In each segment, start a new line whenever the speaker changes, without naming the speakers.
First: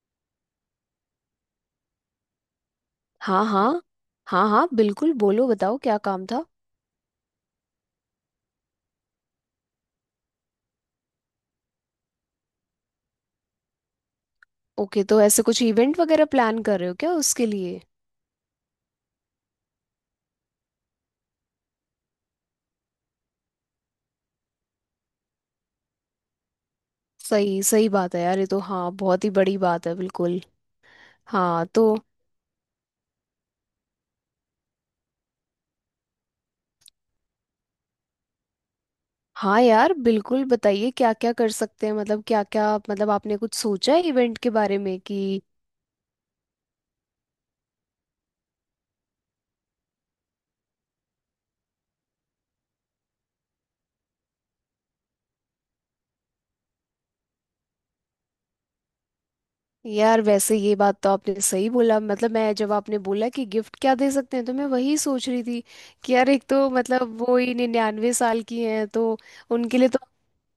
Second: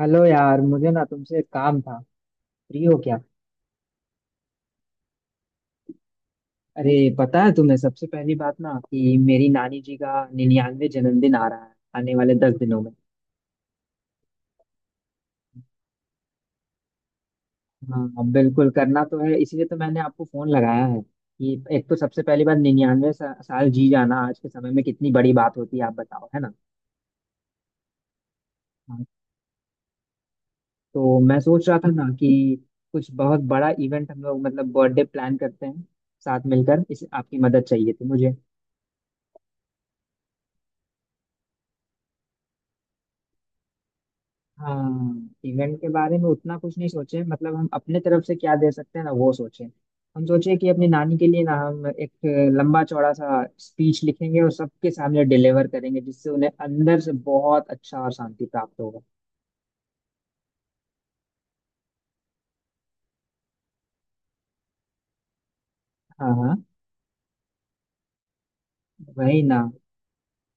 Hello यार, मुझे ना तुमसे एक काम था। फ्री हो क्या?
हाँ हाँ, हाँ हाँ, बिल्कुल बोलो बताओ क्या काम था?
अरे, पता है तुम्हें सबसे पहली बात ना कि मेरी नानी जी का 99वां जन्मदिन आ रहा है, आने वाले 10 दिनों में।
ओके तो ऐसे कुछ इवेंट वगैरह प्लान कर रहे हो क्या उसके लिए?
हाँ बिल्कुल, करना तो है, इसीलिए तो मैंने आपको फोन लगाया है कि एक तो सबसे पहली बात, 99 साल जी जाना आज के समय में कितनी बड़ी बात होती है, आप बताओ, है ना।
सही सही बात है यार, ये तो हाँ
हाँ,
बहुत ही बड़ी बात है बिल्कुल।
तो मैं
हाँ
सोच रहा था
तो।
ना कि कुछ बहुत बड़ा इवेंट हम लोग मतलब बर्थडे प्लान करते हैं, साथ मिलकर। इस आपकी मदद चाहिए थी मुझे।
हाँ यार बिल्कुल बताइए क्या क्या कर सकते हैं, मतलब क्या क्या, मतलब आपने कुछ सोचा है इवेंट के बारे में
हाँ,
कि।
इवेंट के बारे में उतना कुछ नहीं सोचे, मतलब हम अपने तरफ से क्या दे सकते हैं ना वो सोचे। हम सोचे कि अपनी नानी के लिए ना हम एक लंबा चौड़ा सा स्पीच लिखेंगे और सबके सामने डिलीवर करेंगे, जिससे उन्हें अंदर से बहुत अच्छा और शांति प्राप्त होगा।
यार वैसे ये बात तो आपने सही बोला, मतलब मैं जब आपने बोला कि गिफ्ट क्या दे सकते हैं तो मैं वही सोच रही थी कि यार,
हाँ
एक
हाँ,
तो मतलब वो ही 99 साल की हैं तो।
वही ना।
उनके लिए तो,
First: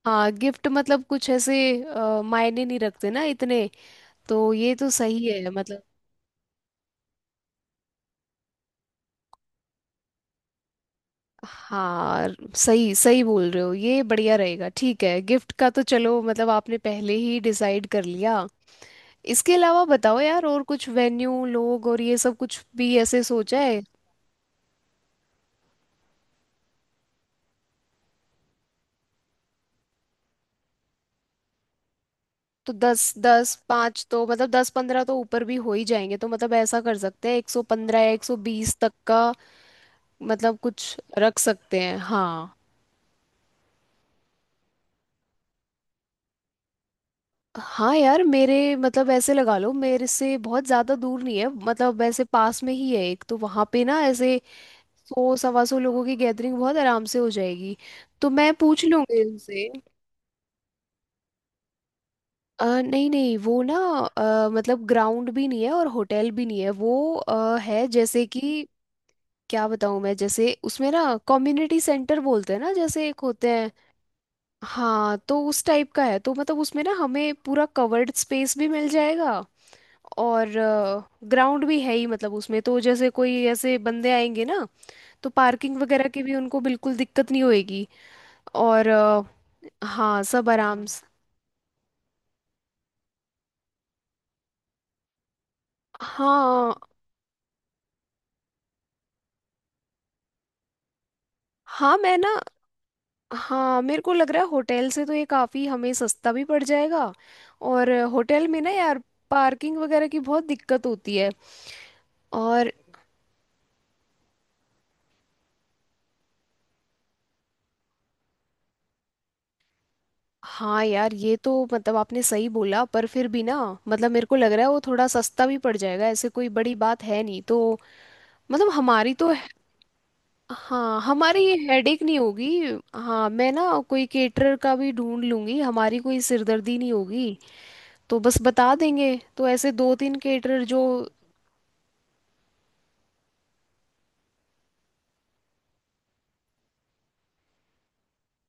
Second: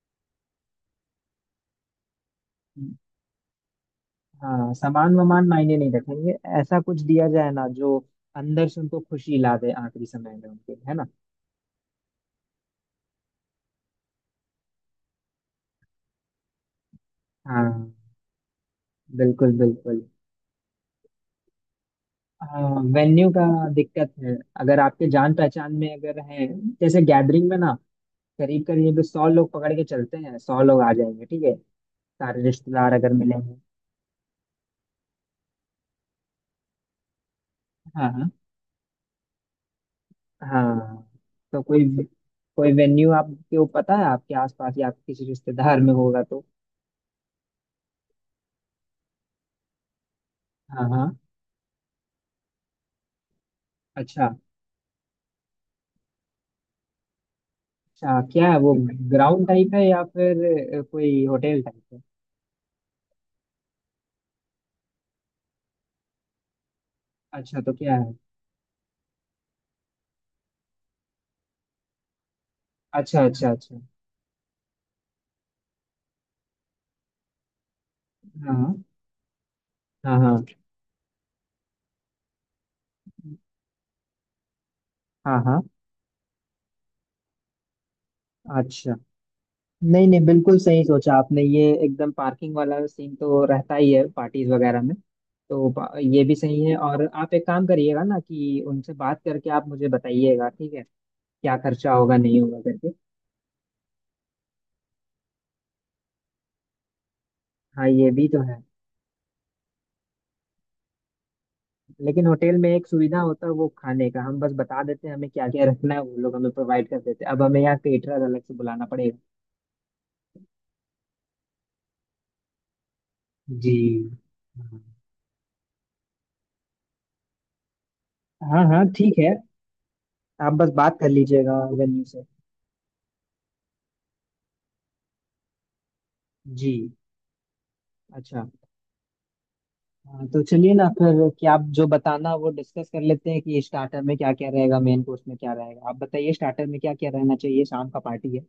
हाँ गिफ्ट मतलब कुछ ऐसे मायने नहीं रखते ना इतने, तो
हाँ,
ये तो
सामान
सही
वामान
है
मायने
मतलब।
नहीं रखेंगे। ऐसा कुछ दिया जाए ना जो अंदर से उनको खुशी ला दे, आखिरी समय में उनके, है ना।
हाँ सही सही बोल रहे हो, ये बढ़िया रहेगा। ठीक है, गिफ्ट का तो चलो, मतलब आपने पहले ही डिसाइड
हाँ
कर लिया। इसके
बिल्कुल
अलावा
बिल्कुल।
बताओ यार, और कुछ वेन्यू लोग और ये सब कुछ
हाँ,
भी ऐसे
वेन्यू का
सोचा है?
दिक्कत है। अगर आपके जान पहचान में अगर है, जैसे गैदरिंग में ना करीब करीब 100 लोग पकड़ के चलते हैं। 100 लोग आ जाएंगे, ठीक है, सारे
तो
रिश्तेदार अगर
दस दस
मिलेंगे।
पाँच तो, मतलब 10-15 तो ऊपर भी हो ही जाएंगे, तो मतलब ऐसा कर सकते हैं 115
हाँ
या एक
हाँ।
सौ बीस तक का। मतलब कुछ
हाँ
रख
तो
सकते
कोई
हैं हाँ।
कोई वेन्यू आपके वो पता है, आपके आसपास या आपके किसी रिश्तेदार में होगा तो।
हाँ यार मेरे, मतलब ऐसे लगा लो, मेरे से बहुत
हाँ
ज्यादा
हाँ।
दूर नहीं है, मतलब वैसे पास में ही है एक तो। वहां पे ना
अच्छा।
ऐसे 100-125 लोगों की गैदरिंग बहुत आराम से हो जाएगी।
अच्छा
तो
क्या
मैं
है वो?
पूछ लूंगी
ग्राउंड
उनसे।
टाइप है या फिर कोई होटल टाइप है?
नहीं नहीं वो ना, मतलब ग्राउंड भी नहीं है और होटल भी नहीं है, वो
अच्छा, तो
है
क्या है?
जैसे कि क्या बताऊं मैं, जैसे उसमें ना कम्युनिटी सेंटर बोलते हैं ना जैसे, एक
अच्छा अच्छा
होते हैं
अच्छा।
हाँ, तो उस टाइप का है। तो मतलब उसमें ना हमें पूरा कवर्ड स्पेस भी
हाँ।
मिल जाएगा
हाँ हाँ।
और ग्राउंड भी है ही, मतलब उसमें तो जैसे कोई ऐसे बंदे आएंगे ना तो
हाँ हाँ।
पार्किंग वगैरह की भी उनको बिल्कुल दिक्कत नहीं होएगी। और
अच्छा। नहीं नहीं,
हाँ, सब
बिल्कुल सही
आराम से।
सोचा आपने, ये एकदम। पार्किंग वाला सीन तो रहता ही है पार्टीज वगैरह में। तो पा- ये भी सही है।
हाँ
और आप एक काम करिएगा ना कि उनसे बात करके आप मुझे बताइएगा, ठीक है, क्या खर्चा
हाँ
होगा
मैं ना,
नहीं होगा करके।
हाँ मेरे को लग रहा है होटल से तो ये काफ़ी हमें सस्ता भी पड़ जाएगा।
हाँ,
और
ये भी तो
होटल में
है।
ना यार पार्किंग वगैरह की बहुत दिक्कत होती है।
लेकिन होटल में
और
एक सुविधा होता है, वो खाने का हम बस बता देते हैं हमें क्या क्या रखना है, वो लोग हमें प्रोवाइड कर देते हैं। अब हमें यहाँ केटरर अलग से बुलाना पड़ेगा।
हाँ यार, ये तो मतलब आपने सही बोला पर फिर भी ना,
जी।
मतलब मेरे को लग रहा है वो
हाँ,
थोड़ा सस्ता भी पड़ जाएगा, ऐसे कोई बड़ी बात है नहीं तो।
हाँ
मतलब
हाँ
हमारी
ठीक है।
तो,
आप बस बात
हाँ
कर
हमारी
लीजिएगा
ये हेडेक
वेन्यू
नहीं
से।
होगी। हाँ मैं ना कोई केटरर का भी ढूंढ लूंगी, हमारी कोई
जी।
सिरदर्दी नहीं होगी। तो बस
अच्छा।
बता देंगे, तो ऐसे दो तीन
हाँ, तो
केटरर
चलिए
जो।
ना फिर कि आप जो बताना वो डिस्कस कर लेते हैं कि स्टार्टर में क्या क्या रहेगा, मेन कोर्स में क्या रहेगा। आप बताइए, स्टार्टर में क्या क्या रहना चाहिए, शाम का पार्टी है।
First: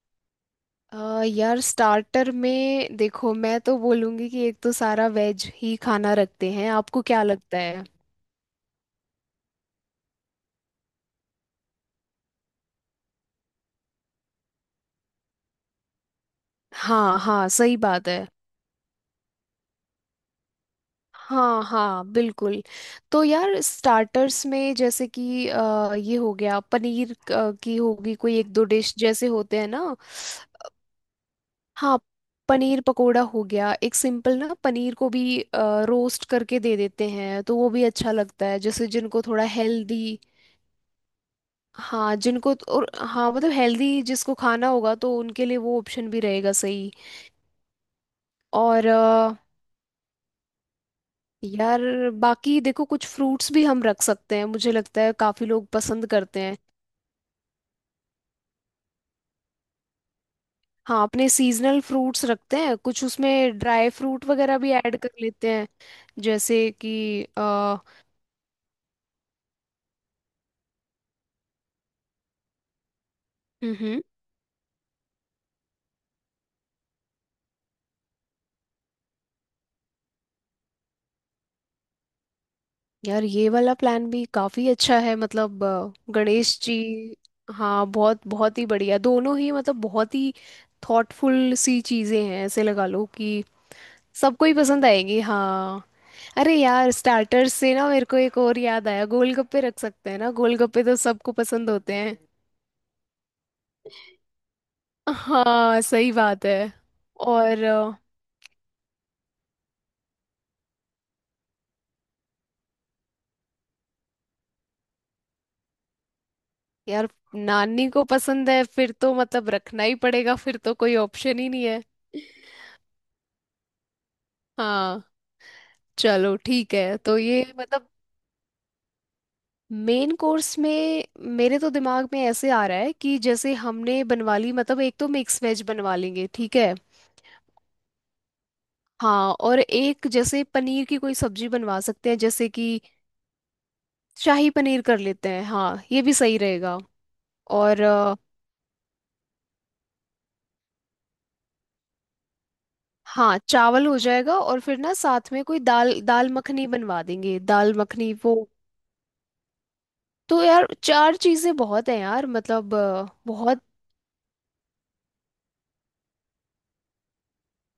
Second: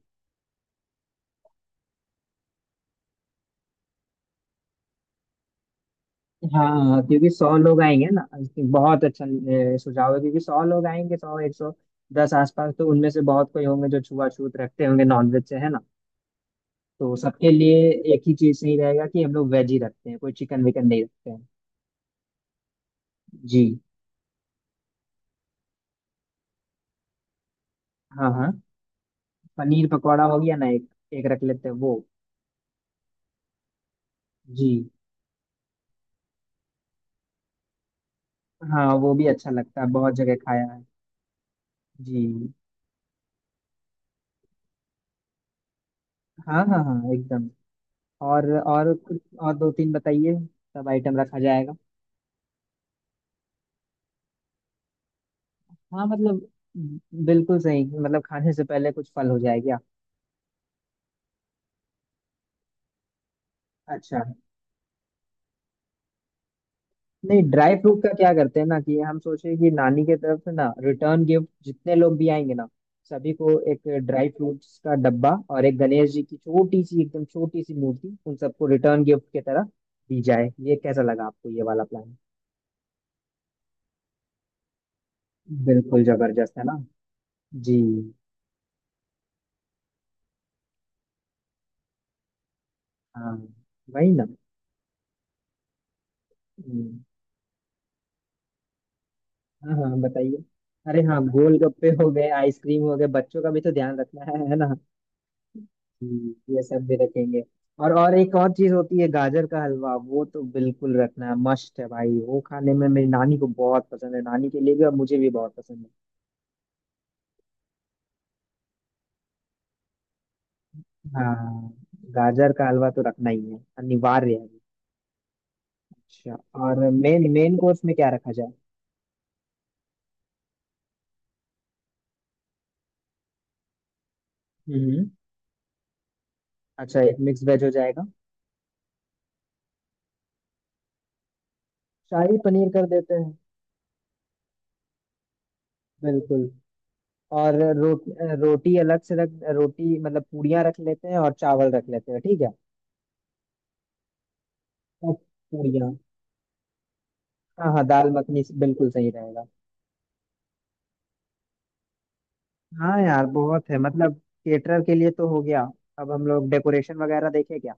यार स्टार्टर में देखो, मैं तो बोलूंगी कि एक तो सारा वेज ही खाना रखते हैं,
हाँ,
आपको क्या
क्योंकि सौ
लगता
लोग
है?
आएंगे ना। बहुत अच्छा सुझाव है, क्योंकि सौ लोग आएंगे, 100, 110 आसपास, तो उनमें से बहुत कोई होंगे जो छुआछूत रखते होंगे नॉनवेज से, है ना। तो
हाँ हाँ
सबके
सही
लिए
बात
एक
है।
ही चीज सही रहेगा कि हम लोग वेज ही रखते हैं, कोई चिकन विकन नहीं रखते हैं।
हाँ हाँ बिल्कुल। तो यार
जी।
स्टार्टर्स में जैसे कि ये हो गया पनीर, की होगी,
हाँ
कोई
हाँ।
एक दो डिश जैसे होते हैं
पनीर
ना।
पकौड़ा हो गया ना एक। एक रख लेते हैं वो।
हाँ पनीर पकोड़ा हो गया, एक सिंपल ना
जी।
पनीर को भी रोस्ट करके दे देते हैं तो वो भी अच्छा लगता है,
हाँ,
जैसे
वो
जिनको
भी
थोड़ा
अच्छा लगता है, बहुत
हेल्दी।
जगह खाया है।
हाँ
जी।
जिनको और हाँ मतलब हेल्दी जिसको खाना होगा तो उनके लिए वो ऑप्शन भी रहेगा,
हाँ हाँ
सही।
हाँ एकदम।
और
और कुछ, और दो तीन बताइए। सब आइटम रखा जाएगा।
यार बाकी देखो, कुछ फ्रूट्स भी हम रख सकते हैं, मुझे लगता है काफी लोग
हाँ
पसंद करते
मतलब
हैं।
बिल्कुल सही, मतलब खाने से पहले कुछ फल हो जाए क्या।
हाँ अपने सीजनल फ्रूट्स रखते हैं, कुछ उसमें ड्राई
अच्छा।
फ्रूट वगैरह भी ऐड कर लेते हैं, जैसे कि
नहीं, ड्राई फ्रूट का क्या करते हैं ना कि हम सोचे कि नानी के तरफ से ना रिटर्न गिफ्ट, जितने लोग भी आएंगे ना सभी को एक
हम्म
ड्राई फ्रूट्स का डब्बा और एक गणेश जी की छोटी सी, एकदम छोटी सी मूर्ति उन सबको रिटर्न गिफ्ट की तरह दी जाए। ये कैसा लगा आपको, ये वाला प्लान?
यार, ये वाला प्लान भी काफी अच्छा है, मतलब
बिल्कुल जबरदस्त
गणेश
है
जी।
ना। जी।
हाँ बहुत बहुत ही बढ़िया दोनों ही, मतलब बहुत ही थॉटफुल सी चीजें हैं, ऐसे लगा लो कि
हाँ, वही ना।
सबको ही पसंद आएगी हाँ। अरे यार
हम्म,
स्टार्टर्स से ना मेरे को एक और याद आया, गोलगप्पे
हाँ
रख
हाँ
सकते हैं ना,
बताइए।
गोलगप्पे तो
अरे हाँ,
सबको पसंद
गोलगप्पे
होते
हो
हैं।
गए, आइसक्रीम हो गए, बच्चों का भी तो ध्यान रखना है ना।
हाँ सही बात है।
ये सब भी रखेंगे।
और
और एक और चीज होती है, गाजर का हलवा। वो तो बिल्कुल रखना है, मस्ट है भाई। वो खाने में मेरी नानी को बहुत पसंद है, नानी के लिए भी और मुझे भी बहुत पसंद है।
यार नानी को पसंद है फिर तो, मतलब रखना ही पड़ेगा, फिर तो कोई ऑप्शन ही नहीं
हाँ,
है
गाजर का हलवा तो रखना ही है, अनिवार्य है।
हाँ। चलो
अच्छा।
ठीक
और
है तो
मेन
ये
मेन कोर्स
मतलब।
में क्या रखा जाए?
मेन कोर्स में मेरे तो दिमाग में ऐसे आ रहा है कि जैसे हमने बनवा ली, मतलब एक तो
हम्म।
मिक्स वेज बनवा लेंगे ठीक है।
अच्छा, एक मिक्स वेज हो जाएगा।
हाँ और एक जैसे पनीर की कोई सब्जी बनवा सकते हैं
शाही
जैसे
पनीर
कि,
कर देते हैं।
शाही पनीर कर लेते हैं हाँ, ये भी सही
बिल्कुल।
रहेगा।
और
और
रोटी अलग से रख, रोटी मतलब पूड़ियाँ रख लेते हैं, और चावल रख लेते हैं, ठीक है।
हाँ चावल हो जाएगा और फिर ना
और
साथ में कोई
पूड़ियाँ।
दाल दाल मखनी बनवा देंगे,
हाँ
दाल
हाँ, दाल
मखनी वो।
मखनी से बिल्कुल सही रहेगा।
तो यार चार चीजें बहुत हैं यार, मतलब
हाँ यार
बहुत।
बहुत है मतलब। केटरर के लिए तो हो गया। अब हम लोग डेकोरेशन वगैरह देखें क्या?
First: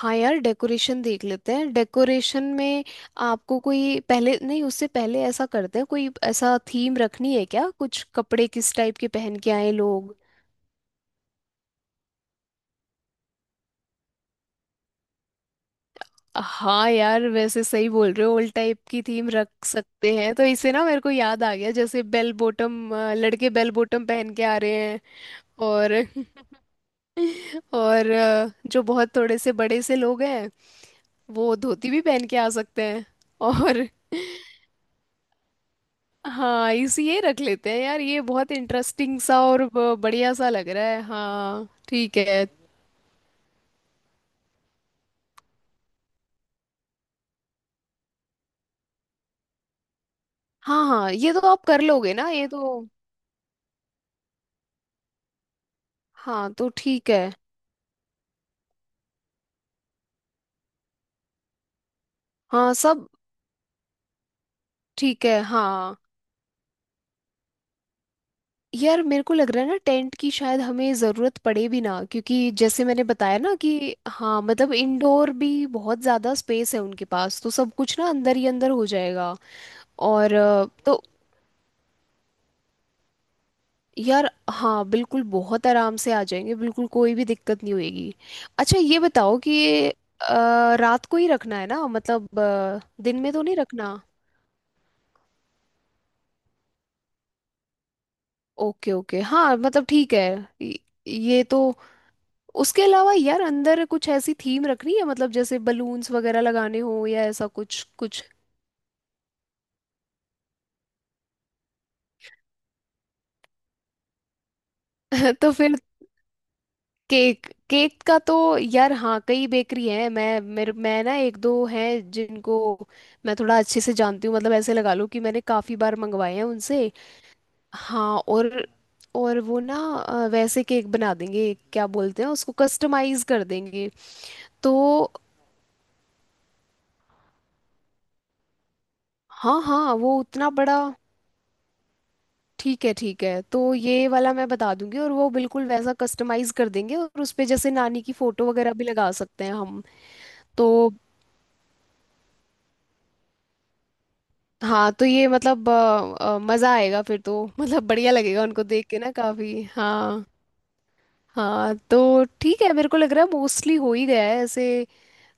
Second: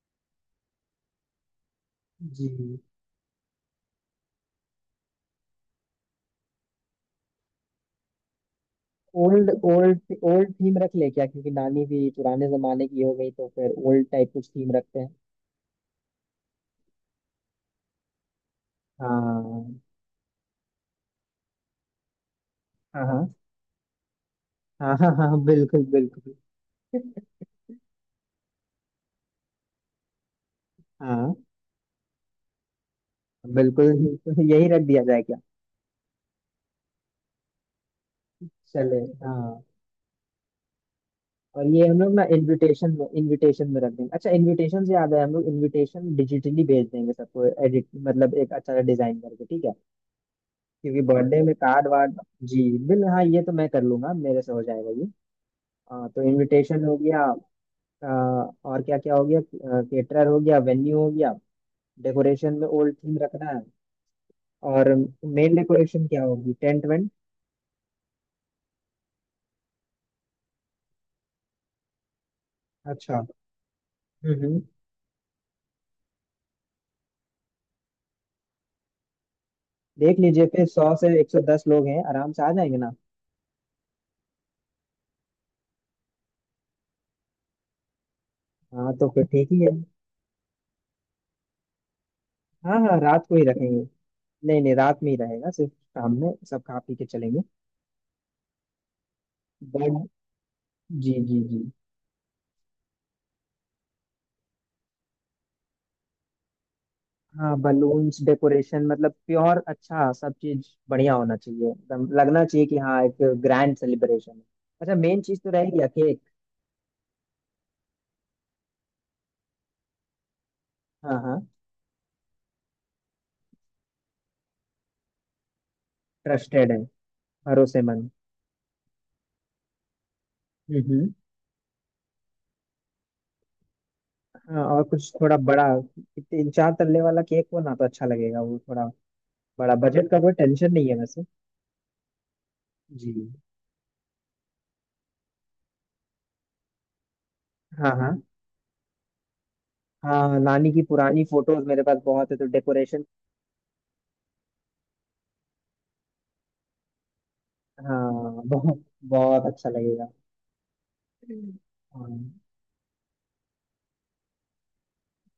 हाँ यार डेकोरेशन देख लेते हैं। डेकोरेशन
जी।
में आपको कोई पहले नहीं, उससे पहले ऐसा करते हैं, कोई ऐसा थीम रखनी है क्या, कुछ कपड़े किस टाइप के पहन
ओल्ड
के आए
ओल्ड।
लोग?
ओल्ड थीम रख ले क्या, क्योंकि नानी भी पुराने जमाने की हो गई, तो फिर ओल्ड टाइप कुछ थीम रखते हैं।
हाँ यार वैसे सही बोल रहे हो, ओल्ड टाइप की थीम रख
हाँ
सकते हैं, तो इसे ना मेरे को याद आ गया, जैसे बेल बॉटम,
हाँ। हाँ
लड़के बेल बॉटम पहन के आ रहे
हाँ।
हैं।
हाँ हाँ बिल्कुल
और
बिल्कुल।
और जो बहुत थोड़े से बड़े से लोग हैं,
हाँ
वो धोती भी पहन के आ सकते हैं। और
बिल्कुल। यही रख दिया जाए क्या?
हाँ, इसी ये रख लेते हैं यार, ये बहुत
चले।
इंटरेस्टिंग सा
हाँ,
और बढ़िया सा लग रहा है
और
हाँ
ये हम लोग
ठीक
ना
है।
इनविटेशन में रख देंगे। अच्छा, इनविटेशन से याद है, हम लोग इनविटेशन डिजिटली भेज देंगे सबको, एडिट मतलब एक अच्छा सा डिजाइन करके, ठीक है।
हाँ
क्योंकि
हाँ ये
बर्थडे
तो
में
आप कर
कार्ड
लोगे
वार्ड।
ना ये
जी।
तो।
बिल हाँ, ये तो मैं कर लूंगा, मेरे से हो जाएगा ये। हाँ, तो
हाँ तो
इनविटेशन हो
ठीक
गया।
है,
अ, और क्या क्या हो गया, केटरर हो गया, वेन्यू हो गया, डेकोरेशन में
हाँ
ओल्ड
सब
थीम रखना है। और
ठीक है।
मेन
हाँ
डेकोरेशन क्या होगी, टेंट वेंट?
यार मेरे को लग रहा है ना, टेंट की शायद हमें ज़रूरत पड़े भी ना, क्योंकि जैसे मैंने
अच्छा।
बताया ना कि हाँ
हम्म।
मतलब इंडोर भी बहुत ज़्यादा स्पेस है उनके पास, तो सब कुछ ना अंदर ही अंदर हो जाएगा।
देख
और
लीजिए फिर, सौ
तो
से एक सौ दस लोग हैं, आराम से आ जाएंगे ना।
यार हाँ बिल्कुल बहुत आराम से आ जाएंगे, बिल्कुल कोई भी दिक्कत नहीं होगी। अच्छा
हाँ,
ये
तो फिर
बताओ
ठीक
कि
ही है।
रात को ही रखना है ना, मतलब
हाँ हाँ,
दिन
रात
में
को ही
तो नहीं
रखेंगे।
रखना?
नहीं नहीं, रात में ही रहेगा, सिर्फ शाम में सब खा पी के चलेंगे।
ओके ओके हाँ मतलब
बट।
ठीक है। ये
जी जी
ये तो
जी।
उसके अलावा यार अंदर कुछ ऐसी थीम रखनी है, मतलब जैसे बलून्स वगैरह लगाने हो या ऐसा
हाँ,
कुछ
बलून्स
कुछ।
डेकोरेशन, मतलब प्योर अच्छा सब चीज बढ़िया होना चाहिए, एकदम लगना चाहिए कि हाँ एक ग्रैंड सेलिब्रेशन है। अच्छा, मेन चीज तो
तो फिर
रहेगी केक।
केक केक का तो यार हाँ, कई बेकरी हैं, मैं ना
हाँ
एक
हाँ।
दो हैं जिनको मैं थोड़ा अच्छे से जानती हूँ, मतलब ऐसे लगा लो कि मैंने काफ़ी बार मंगवाए हैं
ट्रस्टेड है,
उनसे।
भरोसेमंद।
हाँ और वो ना वैसे
हम्म
केक
हम्म।
बना देंगे, क्या बोलते हैं उसको, कस्टमाइज कर देंगे।
हाँ, और कुछ
तो
थोड़ा बड़ा, तीन चार तल्ले वाला केक हो ना तो अच्छा लगेगा, वो थोड़ा
हाँ
बड़ा।
हाँ
बजट
वो
का कोई
उतना
टेंशन
बड़ा।
नहीं है वैसे।
ठीक है
जी।
ठीक है, तो ये वाला मैं बता दूंगी और वो बिल्कुल वैसा कस्टमाइज कर देंगे, और उस पे जैसे
हाँ
नानी
हाँ।
की फोटो वगैरह भी लगा सकते हैं हम।
हाँ,
तो
नानी की पुरानी फोटोज मेरे पास बहुत है, तो डेकोरेशन।
हाँ तो ये मतलब मजा आएगा फिर तो, मतलब बढ़िया
हाँ
लगेगा उनको
बहुत।
देख के ना
बहुत
काफी
अच्छा लगेगा।
हाँ।
हम्म।
हाँ तो
हाँ,
ठीक है, मेरे को लग रहा है मोस्टली हो ही गया है ऐसे।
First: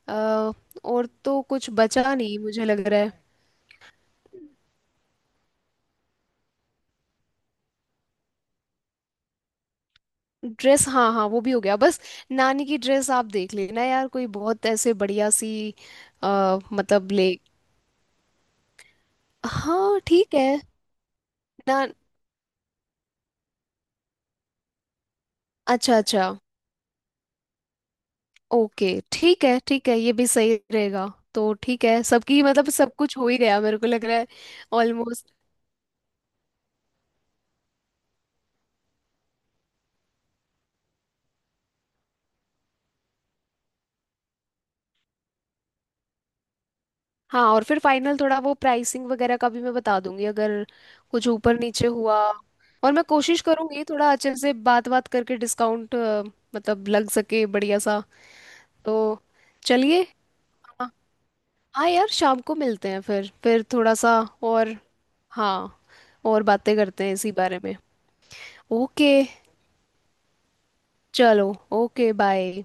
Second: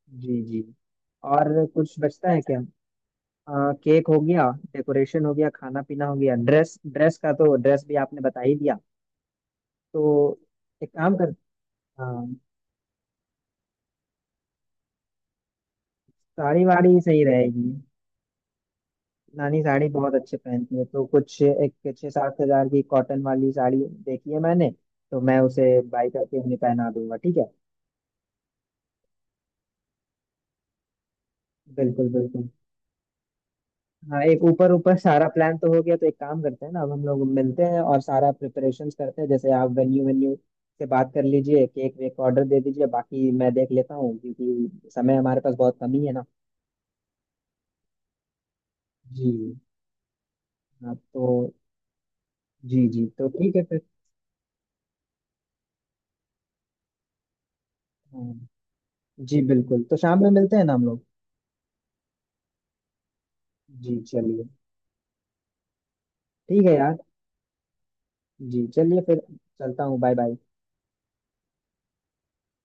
अ,
जी जी।
और तो
और
कुछ
कुछ
बचा
बचता
नहीं
है क्या?
मुझे लग रहा है।
केक हो गया, डेकोरेशन हो गया, खाना पीना हो गया, ड्रेस, ड्रेस का तो ड्रेस भी आपने बता ही दिया। तो
ड्रेस
एक
हाँ
काम
हाँ
कर।
वो भी हो गया बस,
हाँ।
नानी की ड्रेस आप देख लेना यार, कोई बहुत ऐसे बढ़िया सी
साड़ी वाड़ी
मतलब
सही
ले।
रहेगी। नानी साड़ी
हाँ
बहुत
ठीक
अच्छे
है
पहनती है, तो कुछ
ना।
एक 6-7 हज़ार की कॉटन वाली साड़ी देखी है मैंने, तो मैं उसे
अच्छा
बाई
अच्छा।
करके उन्हें पहना दूंगा, ठीक है।
ओके। ठीक है ठीक है, ये भी सही रहेगा। तो ठीक है,
बिल्कुल
सबकी
बिल्कुल।
मतलब सब कुछ हो ही गया मेरे को लग रहा
हाँ,
है,
एक ऊपर ऊपर सारा
ऑलमोस्ट।
प्लान तो हो गया, तो एक काम करते हैं ना अब हम लोग मिलते हैं और सारा प्रिपरेशंस करते हैं। जैसे आप वेन्यू, वेन्यू से बात कर लीजिए, केक वेक का ऑर्डर दे दीजिए, बाकी मैं देख लेता हूँ, क्योंकि समय हमारे पास बहुत कम ही है ना।
हाँ और फिर फाइनल थोड़ा वो प्राइसिंग
जी।
वगैरह का भी मैं बता दूंगी, अगर
हाँ
कुछ
तो।
ऊपर नीचे हुआ।
जी
और मैं
जी तो
कोशिश
ठीक है फिर।
करूंगी थोड़ा अच्छे से बात बात करके डिस्काउंट मतलब लग सके, बढ़िया सा
हाँ।
तो।
जी बिल्कुल, तो
चलिए
शाम में मिलते हैं ना हम
हाँ,
लोग।
हाँ यार शाम को मिलते हैं फिर
जी
थोड़ा सा,
चलिए।
और हाँ और
ठीक है
बातें
यार।
करते हैं इसी बारे में।
जी चलिए
ओके
फिर। चलता हूँ, बाय बाय।
चलो, ओके बाय।